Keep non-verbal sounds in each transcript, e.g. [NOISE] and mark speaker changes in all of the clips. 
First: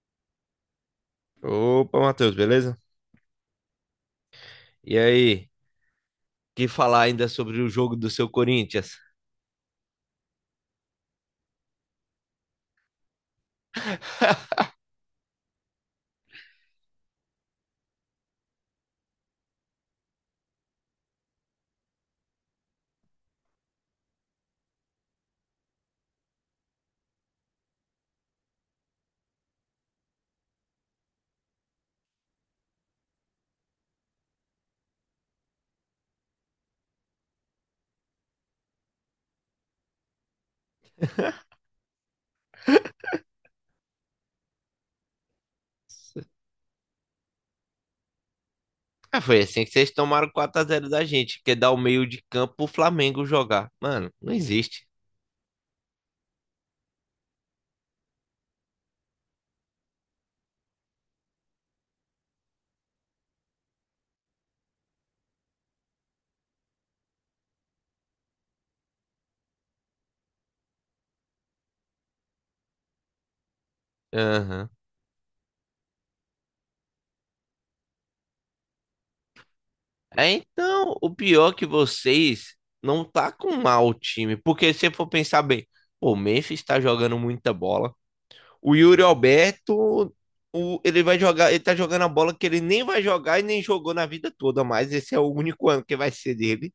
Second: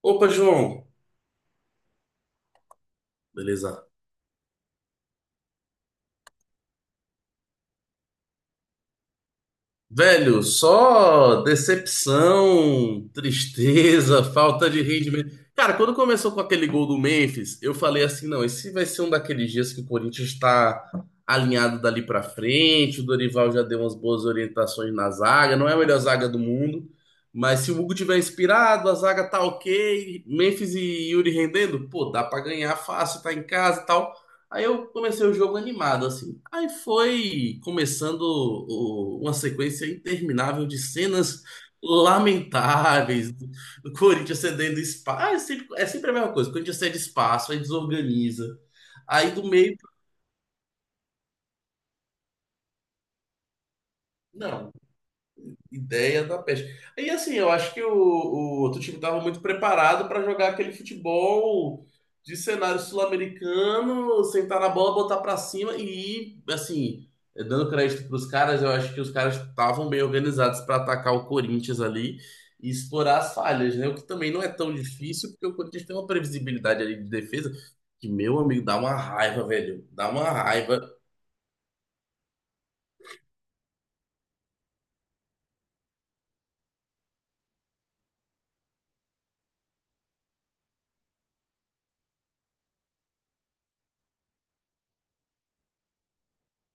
Speaker 1: Opa, João.
Speaker 2: Opa, Matheus, beleza?
Speaker 1: Beleza.
Speaker 2: E aí, que falar ainda sobre o jogo do seu Corinthians?
Speaker 1: Velho, só decepção, tristeza, [LAUGHS] falta de rendimento. Cara, quando começou com aquele gol do Memphis, eu falei assim, não, esse vai ser um daqueles dias que o Corinthians está alinhado dali pra frente. O Dorival já deu umas boas orientações na zaga, não é a melhor zaga do mundo, mas se o Hugo tiver inspirado, a zaga tá ok, Memphis e Yuri rendendo, pô, dá pra ganhar fácil, tá em casa e tal. Aí eu comecei o jogo animado, assim. Aí foi começando uma sequência interminável de cenas lamentáveis. Do Corinthians cedendo espaço. Ah, é sempre a mesma coisa. O Corinthians cede espaço, aí desorganiza.
Speaker 2: Ah,
Speaker 1: Aí
Speaker 2: foi
Speaker 1: do
Speaker 2: assim que
Speaker 1: meio.
Speaker 2: vocês tomaram 4-0 da gente, que dá o meio de campo pro Flamengo jogar. Mano, não
Speaker 1: Não.
Speaker 2: existe.
Speaker 1: Ideia da peste. E assim, eu acho que o outro time estava muito preparado para jogar aquele futebol de cenário sul-americano, sentar na bola, botar para cima e, assim, dando crédito para os caras. Eu acho que os caras estavam bem organizados para atacar o Corinthians ali e explorar as falhas, né? O que também não é
Speaker 2: Aham.
Speaker 1: tão difícil, porque o Corinthians tem uma previsibilidade ali de defesa que, meu amigo, dá uma raiva, velho. Dá
Speaker 2: É,
Speaker 1: uma raiva.
Speaker 2: então, o pior é que vocês não tá com mal o time, porque se você for pensar bem, pô, o Memphis tá jogando muita bola. O Yuri Alberto, ele vai jogar, ele tá jogando a bola que ele nem vai jogar e nem jogou na vida toda mais. Esse é o único ano que vai ser dele.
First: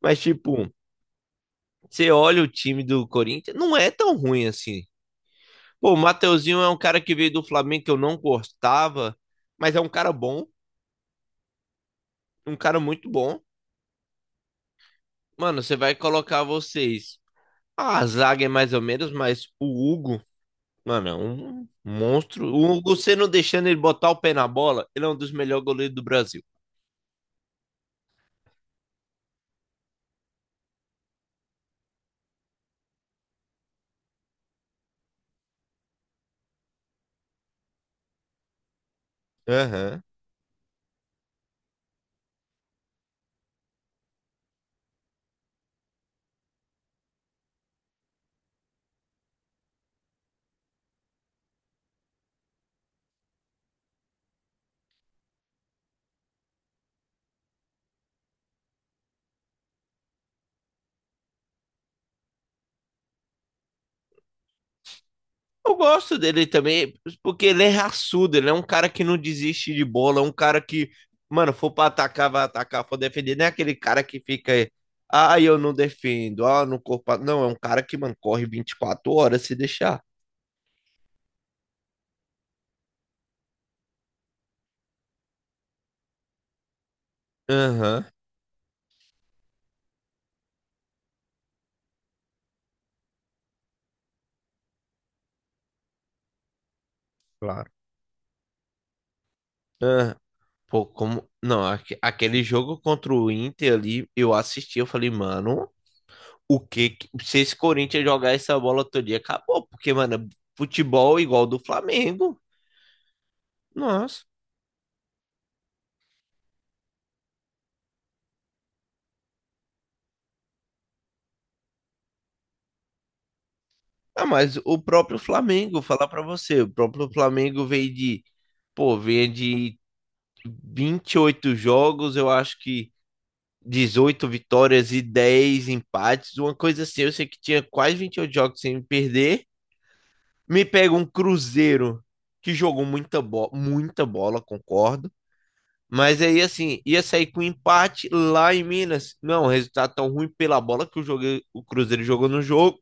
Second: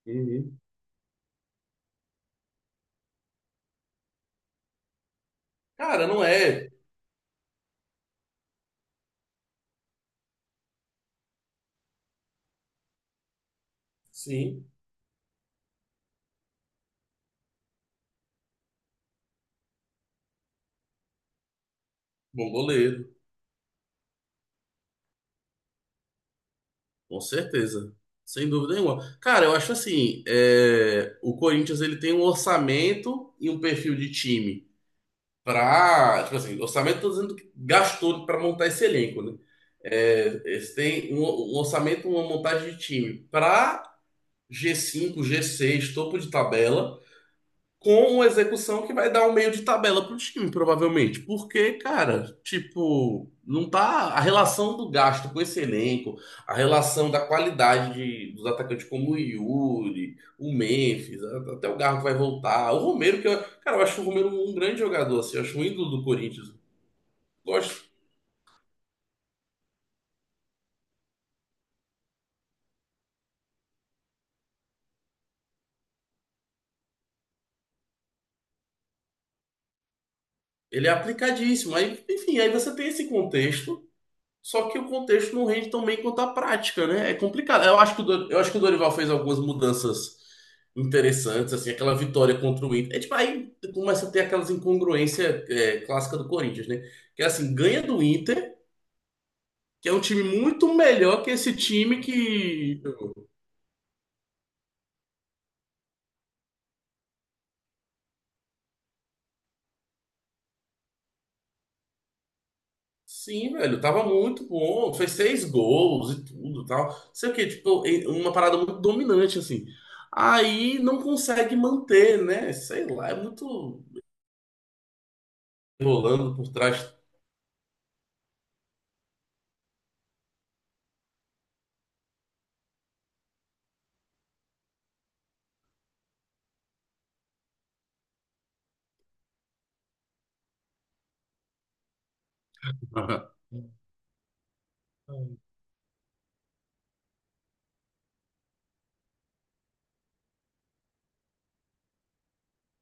Speaker 2: Mas,
Speaker 1: Uhum.
Speaker 2: tipo, você olha o time do Corinthians, não é tão ruim assim. Pô, o
Speaker 1: Cara, não
Speaker 2: Mateuzinho é
Speaker 1: é.
Speaker 2: um cara que veio do Flamengo que eu não gostava, mas é um cara bom, um cara muito bom.
Speaker 1: Sim,
Speaker 2: Mano, você vai colocar vocês. Ah, a zaga é mais ou menos, mas o Hugo, mano, é um monstro.
Speaker 1: bom
Speaker 2: O Hugo,
Speaker 1: goleiro.
Speaker 2: você não deixando ele botar o pé na bola, ele é um dos melhores goleiros do Brasil.
Speaker 1: Com certeza, sem dúvida nenhuma. Cara, eu acho assim, é, o Corinthians ele tem um orçamento e um perfil de time para, tipo assim, orçamento tô dizendo que gastou para montar esse elenco, né?
Speaker 2: Aham.
Speaker 1: É, eles têm um orçamento, uma montagem de time para G5 G6 topo de tabela com uma execução que vai dar um meio de tabela pro time, provavelmente. Porque, cara, tipo, não tá. A relação do gasto com esse elenco, a relação da qualidade dos atacantes como o Yuri, o Memphis, até o Garro vai voltar. O Romero, que eu, cara, eu acho o Romero um grande jogador, assim. Eu acho um
Speaker 2: Eu
Speaker 1: ídolo do
Speaker 2: gosto dele
Speaker 1: Corinthians.
Speaker 2: também, porque ele é
Speaker 1: Gosto.
Speaker 2: raçudo, ele é um cara que não desiste de bola, é um cara que, mano, for pra atacar, vai atacar, for defender, não é aquele cara que fica aí, ah, eu não defendo, ah, no corpo. Ah", não, é um cara que, mano, corre 24 horas se deixar.
Speaker 1: Ele é aplicadíssimo. Aí, enfim, aí você tem esse contexto. Só que o contexto não rende tão bem quanto a prática, né? É complicado. Eu acho que
Speaker 2: Aham.
Speaker 1: eu acho que o Dorival fez algumas mudanças interessantes, assim, aquela vitória contra o Inter. É, tipo, aí começa a ter aquelas incongruências clássicas do Corinthians, né? Que é assim,
Speaker 2: Claro.
Speaker 1: ganha do Inter, que é um
Speaker 2: Aham.
Speaker 1: time muito
Speaker 2: Pô,
Speaker 1: melhor
Speaker 2: como.
Speaker 1: que esse
Speaker 2: Não,
Speaker 1: time
Speaker 2: aquele jogo
Speaker 1: que.
Speaker 2: contra o Inter ali, eu assisti, eu falei, mano, o que. Se esse Corinthians jogar essa bola todo dia, acabou, porque, mano, futebol é igual do Flamengo.
Speaker 1: Sim, velho, tava
Speaker 2: Nossa.
Speaker 1: muito bom, fez seis gols e tudo e tal. Sei o quê, tipo, uma parada muito dominante, assim. Aí não consegue manter, né? Sei lá, é muito
Speaker 2: Ah, mas o próprio Flamengo, vou falar pra
Speaker 1: rolando por
Speaker 2: você, o
Speaker 1: trás.
Speaker 2: próprio Flamengo veio de, pô, veio de 28 jogos, eu acho que 18 vitórias e 10 empates, uma coisa assim. Eu sei que tinha quase 28 jogos sem perder. Me pega um Cruzeiro que jogou muita bola, concordo.
Speaker 1: [LAUGHS]
Speaker 2: Mas aí, assim, ia sair com empate lá em Minas. Não, resultado tão ruim pela bola que jogo, o Cruzeiro jogou no jogo.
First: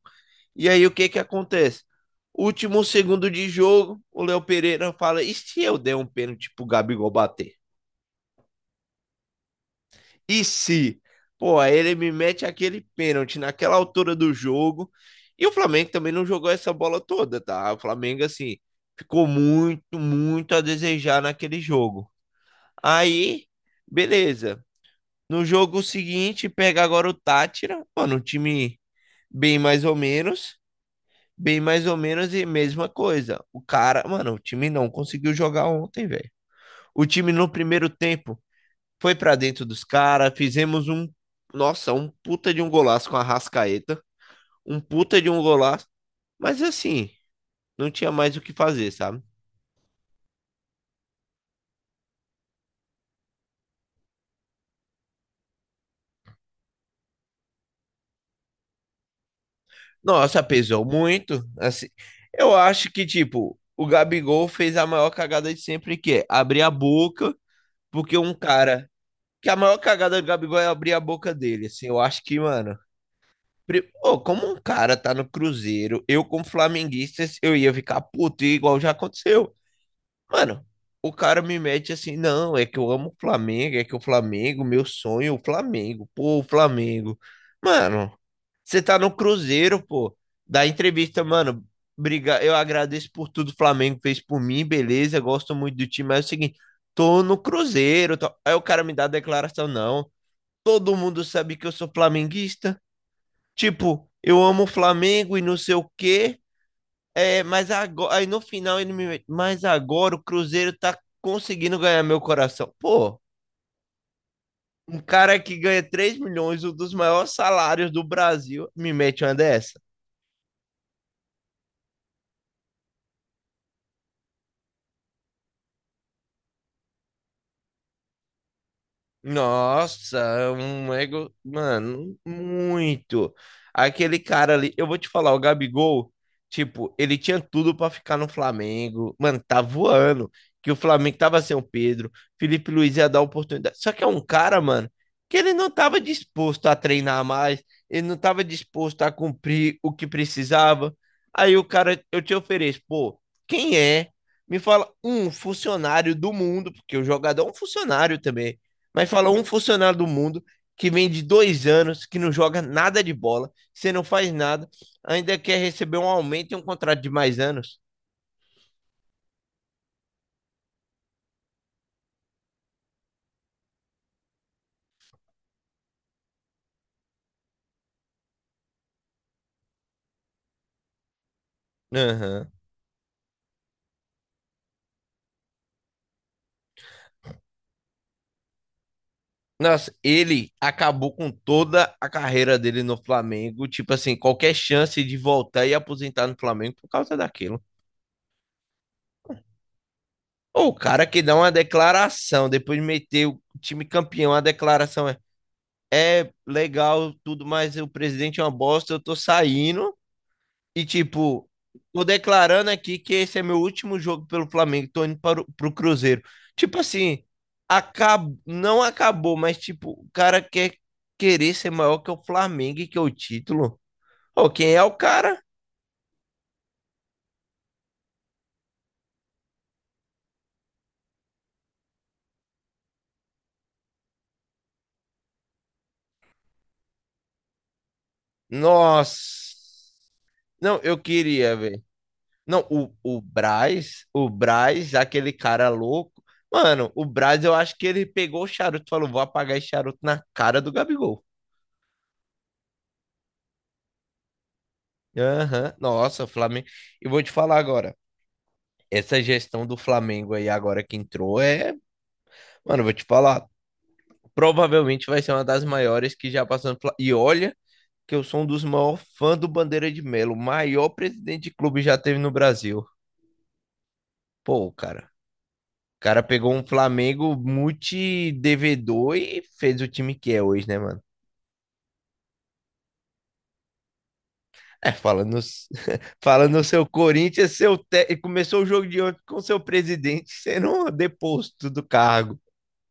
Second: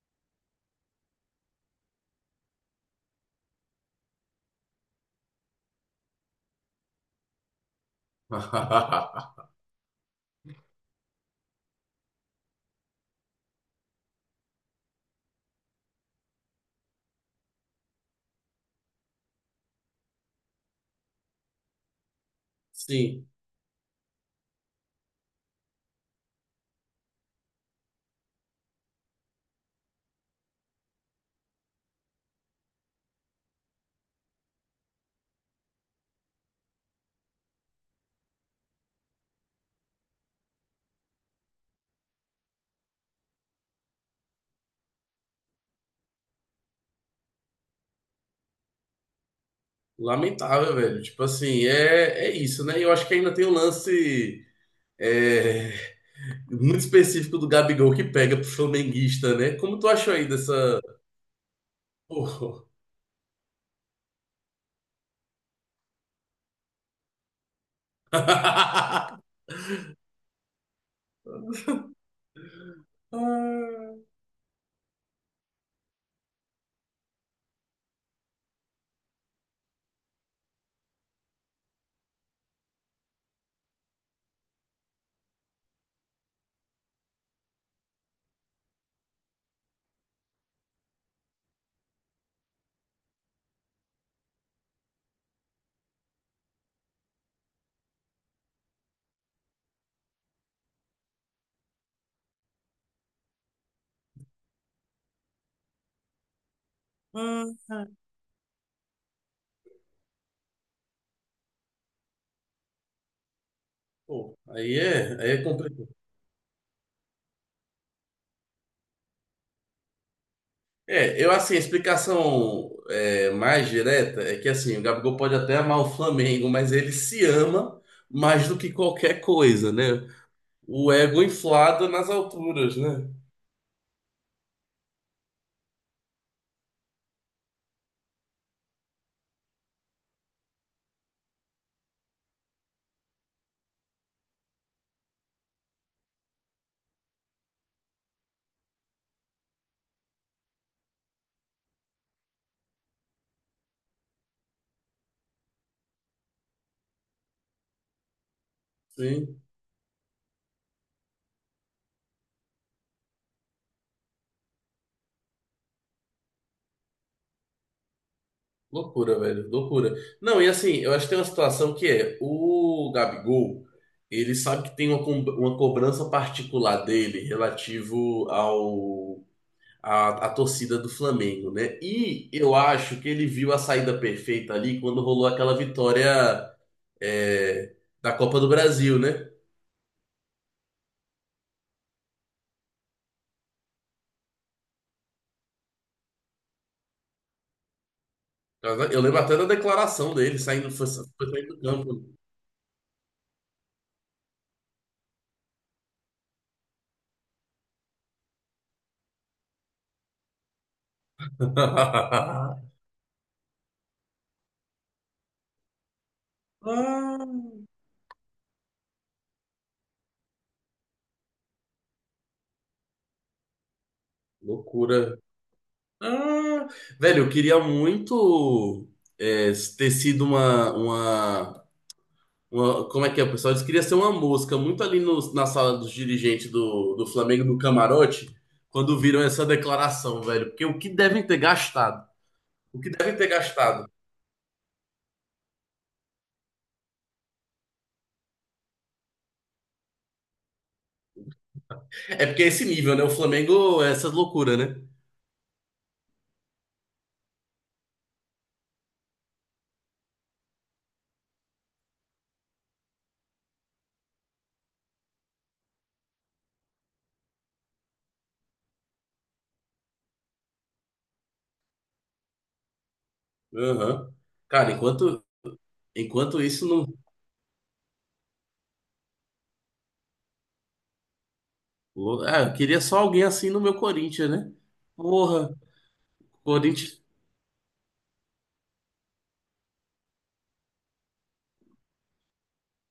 Speaker 2: E aí o que que acontece? Último segundo de jogo, o Léo Pereira fala: e se eu der um pênalti pro Gabigol bater? E se? Pô, aí ele me mete aquele pênalti naquela altura do jogo. E o Flamengo também não jogou essa bola toda, tá? O Flamengo, assim, ficou muito, muito a desejar naquele jogo.
Speaker 1: Sim,
Speaker 2: Aí, beleza. No jogo seguinte, pega agora o Tátira, mano, um time bem mais ou menos. Bem mais ou menos e mesma coisa. O cara, mano, o time não conseguiu jogar ontem, velho. O time no primeiro tempo foi pra dentro dos caras, fizemos um, nossa, um puta de um golaço com a Rascaeta, um puta de um golaço, mas assim, não tinha mais o que fazer, sabe?
Speaker 1: lamentável, velho. Tipo assim, é, é isso, né? E eu acho que ainda tem o lance é, muito específico do Gabigol que pega pro flamenguista, né? Como tu achou aí
Speaker 2: Nossa,
Speaker 1: dessa.
Speaker 2: pesou muito, assim. Eu
Speaker 1: Pô.
Speaker 2: acho que tipo, o Gabigol fez a maior cagada de sempre que é abrir a boca, porque um cara
Speaker 1: [LAUGHS]
Speaker 2: que a maior cagada do Gabigol é abrir a boca dele, assim. Eu acho que, mano,
Speaker 1: Ah,
Speaker 2: Ô, como um cara tá no Cruzeiro, eu como flamenguista, eu ia ficar puto, igual já aconteceu. Mano, o cara me mete assim, não, é que eu amo o Flamengo, é que o Flamengo, meu sonho, é o Flamengo, pô, o Flamengo. Mano, você tá no Cruzeiro, pô, da entrevista, mano, briga, eu agradeço por tudo que o Flamengo fez por mim, beleza, gosto muito do time, mas é o seguinte, tô no Cruzeiro, tô... aí o cara me dá a declaração, não, todo mundo sabe que eu sou flamenguista. Tipo, eu amo o Flamengo e não sei o quê, é,
Speaker 1: ah,
Speaker 2: mas agora, aí no final ele me mete, mas agora o Cruzeiro tá conseguindo ganhar meu coração. Pô,
Speaker 1: Pô, aí
Speaker 2: um
Speaker 1: é, aí
Speaker 2: cara
Speaker 1: é
Speaker 2: que ganha
Speaker 1: complicado.
Speaker 2: 3 milhões, um dos maiores salários do Brasil, me mete uma dessa.
Speaker 1: É, eu assim, a explicação mais direta é que assim, o Gabigol pode até amar o Flamengo, mas ele se ama mais do que qualquer coisa, né?
Speaker 2: Nossa, é
Speaker 1: O
Speaker 2: um
Speaker 1: ego
Speaker 2: ego,
Speaker 1: inflado nas
Speaker 2: mano,
Speaker 1: alturas, né?
Speaker 2: muito. Aquele cara ali, eu vou te falar, o Gabigol, tipo, ele tinha tudo pra ficar no Flamengo. Mano, tá voando. Que o Flamengo tava sem o Pedro, Felipe Luiz ia dar oportunidade. Só que é um cara, mano, que ele não tava disposto a treinar mais, ele não tava disposto a cumprir o que precisava. Aí o cara, eu te ofereço, pô, quem é? Me fala um funcionário do mundo, porque o jogador é um funcionário também, mas fala
Speaker 1: Sim.
Speaker 2: um funcionário do mundo que vem de 2 anos, que não joga nada de bola, você não faz nada, ainda quer receber um aumento e um contrato de mais anos.
Speaker 1: Loucura, velho. Loucura. Não, e assim, eu acho que tem uma situação que é, o Gabigol, ele sabe que tem uma, uma cobrança particular dele relativo ao a torcida do Flamengo, né? E
Speaker 2: Aham.
Speaker 1: eu acho que ele viu a saída perfeita ali quando rolou aquela vitória é, da Copa do Brasil, né?
Speaker 2: Nossa, ele acabou com toda a carreira dele no Flamengo. Tipo assim, qualquer chance de voltar e aposentar no Flamengo por causa daquilo.
Speaker 1: Eu lembro até da declaração dele
Speaker 2: Ou
Speaker 1: saindo,
Speaker 2: o
Speaker 1: foi,
Speaker 2: cara que
Speaker 1: foi
Speaker 2: dá uma
Speaker 1: saindo do campo.
Speaker 2: declaração, depois de meter o time campeão, a declaração é: é legal tudo, mas o presidente é uma bosta, eu tô saindo. E, tipo, tô declarando aqui que esse é meu último jogo pelo Flamengo, tô indo para o, pro Cruzeiro. Tipo assim,
Speaker 1: [LAUGHS]
Speaker 2: acab... não acabou, mas, tipo, o cara quer querer ser maior que o Flamengo e que o título. Ô, quem é o
Speaker 1: Loucura.
Speaker 2: cara?
Speaker 1: Ah, velho, eu queria muito é, ter sido uma, Como é que é, pessoal? Eles queriam ser uma mosca, muito ali na sala dos dirigentes do, do Flamengo, no camarote, quando viram essa
Speaker 2: Nossa.
Speaker 1: declaração, velho. Porque o
Speaker 2: Não,
Speaker 1: que
Speaker 2: eu
Speaker 1: devem ter
Speaker 2: queria, velho.
Speaker 1: gastado?
Speaker 2: Não,
Speaker 1: O que devem ter gastado?
Speaker 2: O Braz, aquele cara louco. Mano, o Braz, eu acho que ele pegou o charuto e falou: vou apagar esse charuto na cara do Gabigol.
Speaker 1: É porque é esse nível, né? O Flamengo é essas loucuras, né?
Speaker 2: Aham. Nossa, Flamengo. E vou te falar agora. Essa gestão do Flamengo aí agora que entrou é, mano, eu vou te falar, provavelmente vai ser uma das maiores que já passou no E olha que eu sou um dos maiores fãs do Bandeira de Melo, o maior presidente de clube já teve no Brasil.
Speaker 1: Aham.
Speaker 2: Pô,
Speaker 1: Cara,
Speaker 2: cara,
Speaker 1: enquanto,
Speaker 2: o cara
Speaker 1: enquanto
Speaker 2: pegou um
Speaker 1: isso não.
Speaker 2: Flamengo multi-devedor e fez o time que é hoje, né, mano?
Speaker 1: Ah, eu queria só alguém assim no meu Corinthians, né?
Speaker 2: É, falando,
Speaker 1: Porra,
Speaker 2: [LAUGHS] falando no seu
Speaker 1: Corinthians.
Speaker 2: Corinthians, seu e começou o jogo de ontem com seu presidente sendo um deposto do cargo.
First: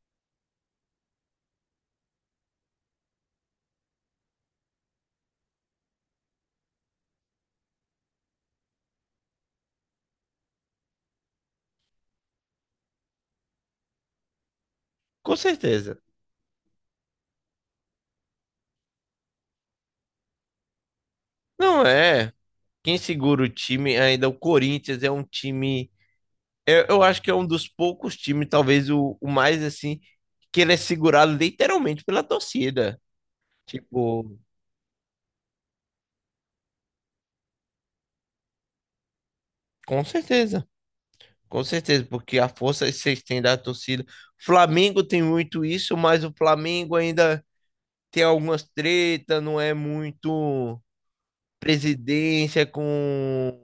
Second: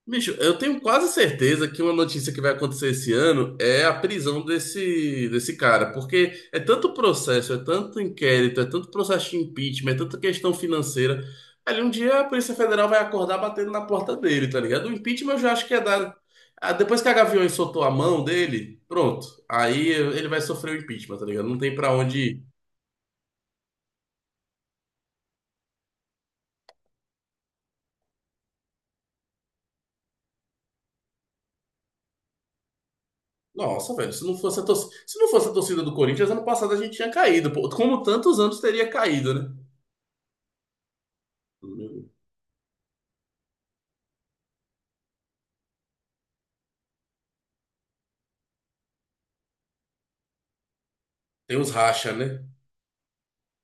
Speaker 1: Bicho, eu tenho quase certeza que uma notícia que vai acontecer esse ano é a prisão desse cara, porque é tanto processo, é tanto inquérito, é tanto processo de impeachment, é tanta questão financeira. Ali um dia a Polícia Federal vai acordar batendo na porta dele, tá ligado? O impeachment
Speaker 2: Com
Speaker 1: eu já acho que é
Speaker 2: certeza.
Speaker 1: dar. Ah, depois que a Gaviões soltou a mão dele, pronto. Aí ele vai sofrer o impeachment, tá ligado? Não tem
Speaker 2: Não
Speaker 1: pra onde
Speaker 2: é.
Speaker 1: ir.
Speaker 2: Quem segura o time ainda, é o Corinthians é um time. Eu acho que é um dos poucos times, talvez o mais assim, que ele é segurado literalmente pela torcida.
Speaker 1: Nossa, velho, se não
Speaker 2: Tipo,
Speaker 1: fosse a torcida, se não fosse a torcida do Corinthians, ano passado a gente tinha caído, pô. Como tantos anos teria caído, né?
Speaker 2: com certeza. Com certeza, porque a força que vocês têm da torcida. Flamengo tem muito isso, mas o Flamengo ainda tem algumas tretas, não é muito
Speaker 1: Tem uns racha, né?
Speaker 2: presidência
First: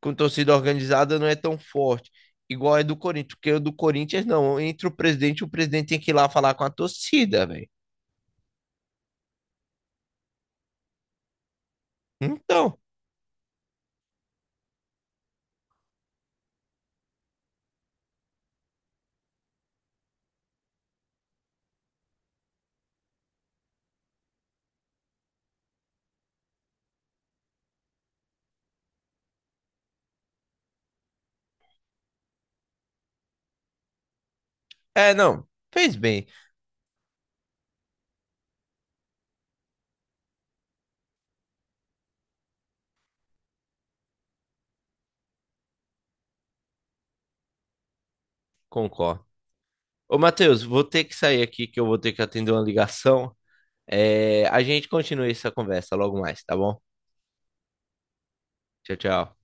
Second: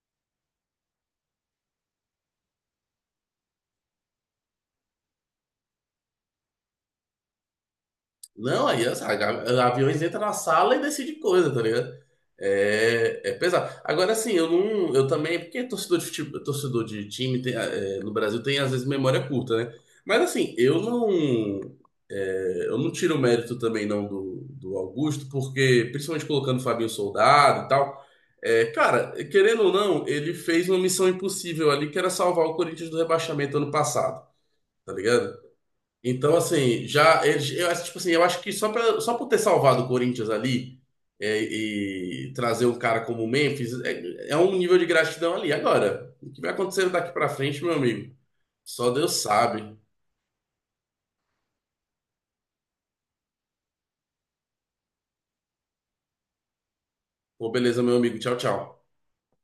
Speaker 2: com torcida organizada não é tão forte. Igual é do Corinthians, porque o do Corinthians não. Entre o presidente tem que ir lá falar com a torcida, velho.
Speaker 1: Não, aí aviões entram na sala e decide coisa, tá ligado?
Speaker 2: Então,
Speaker 1: É, é pesado. Agora, assim, eu não. Eu também. Porque torcedor de, torcedor de time tem, é, no Brasil tem, às vezes, memória curta, né? Mas, assim, eu não. É, eu não tiro o mérito também, não, do Augusto, porque, principalmente colocando o Fabinho Soldado e tal. É, cara, querendo ou não, ele fez uma missão impossível ali, que era salvar o Corinthians do rebaixamento ano passado, tá
Speaker 2: é,
Speaker 1: ligado?
Speaker 2: não. Fez bem,
Speaker 1: Então, assim, já eles, eu acho, tipo assim, eu acho que só pra, só por ter salvado o Corinthians ali e trazer um cara como o Memphis é um nível de gratidão ali. Agora, o que vai acontecer daqui pra frente, meu amigo? Só Deus
Speaker 2: concordo.
Speaker 1: sabe.
Speaker 2: Ô, Matheus, vou ter que sair aqui que eu vou ter que atender uma ligação. É, a gente continua essa conversa logo mais, tá bom?
Speaker 1: Pô, beleza, meu amigo. Tchau, tchau.
Speaker 2: Tchau, tchau.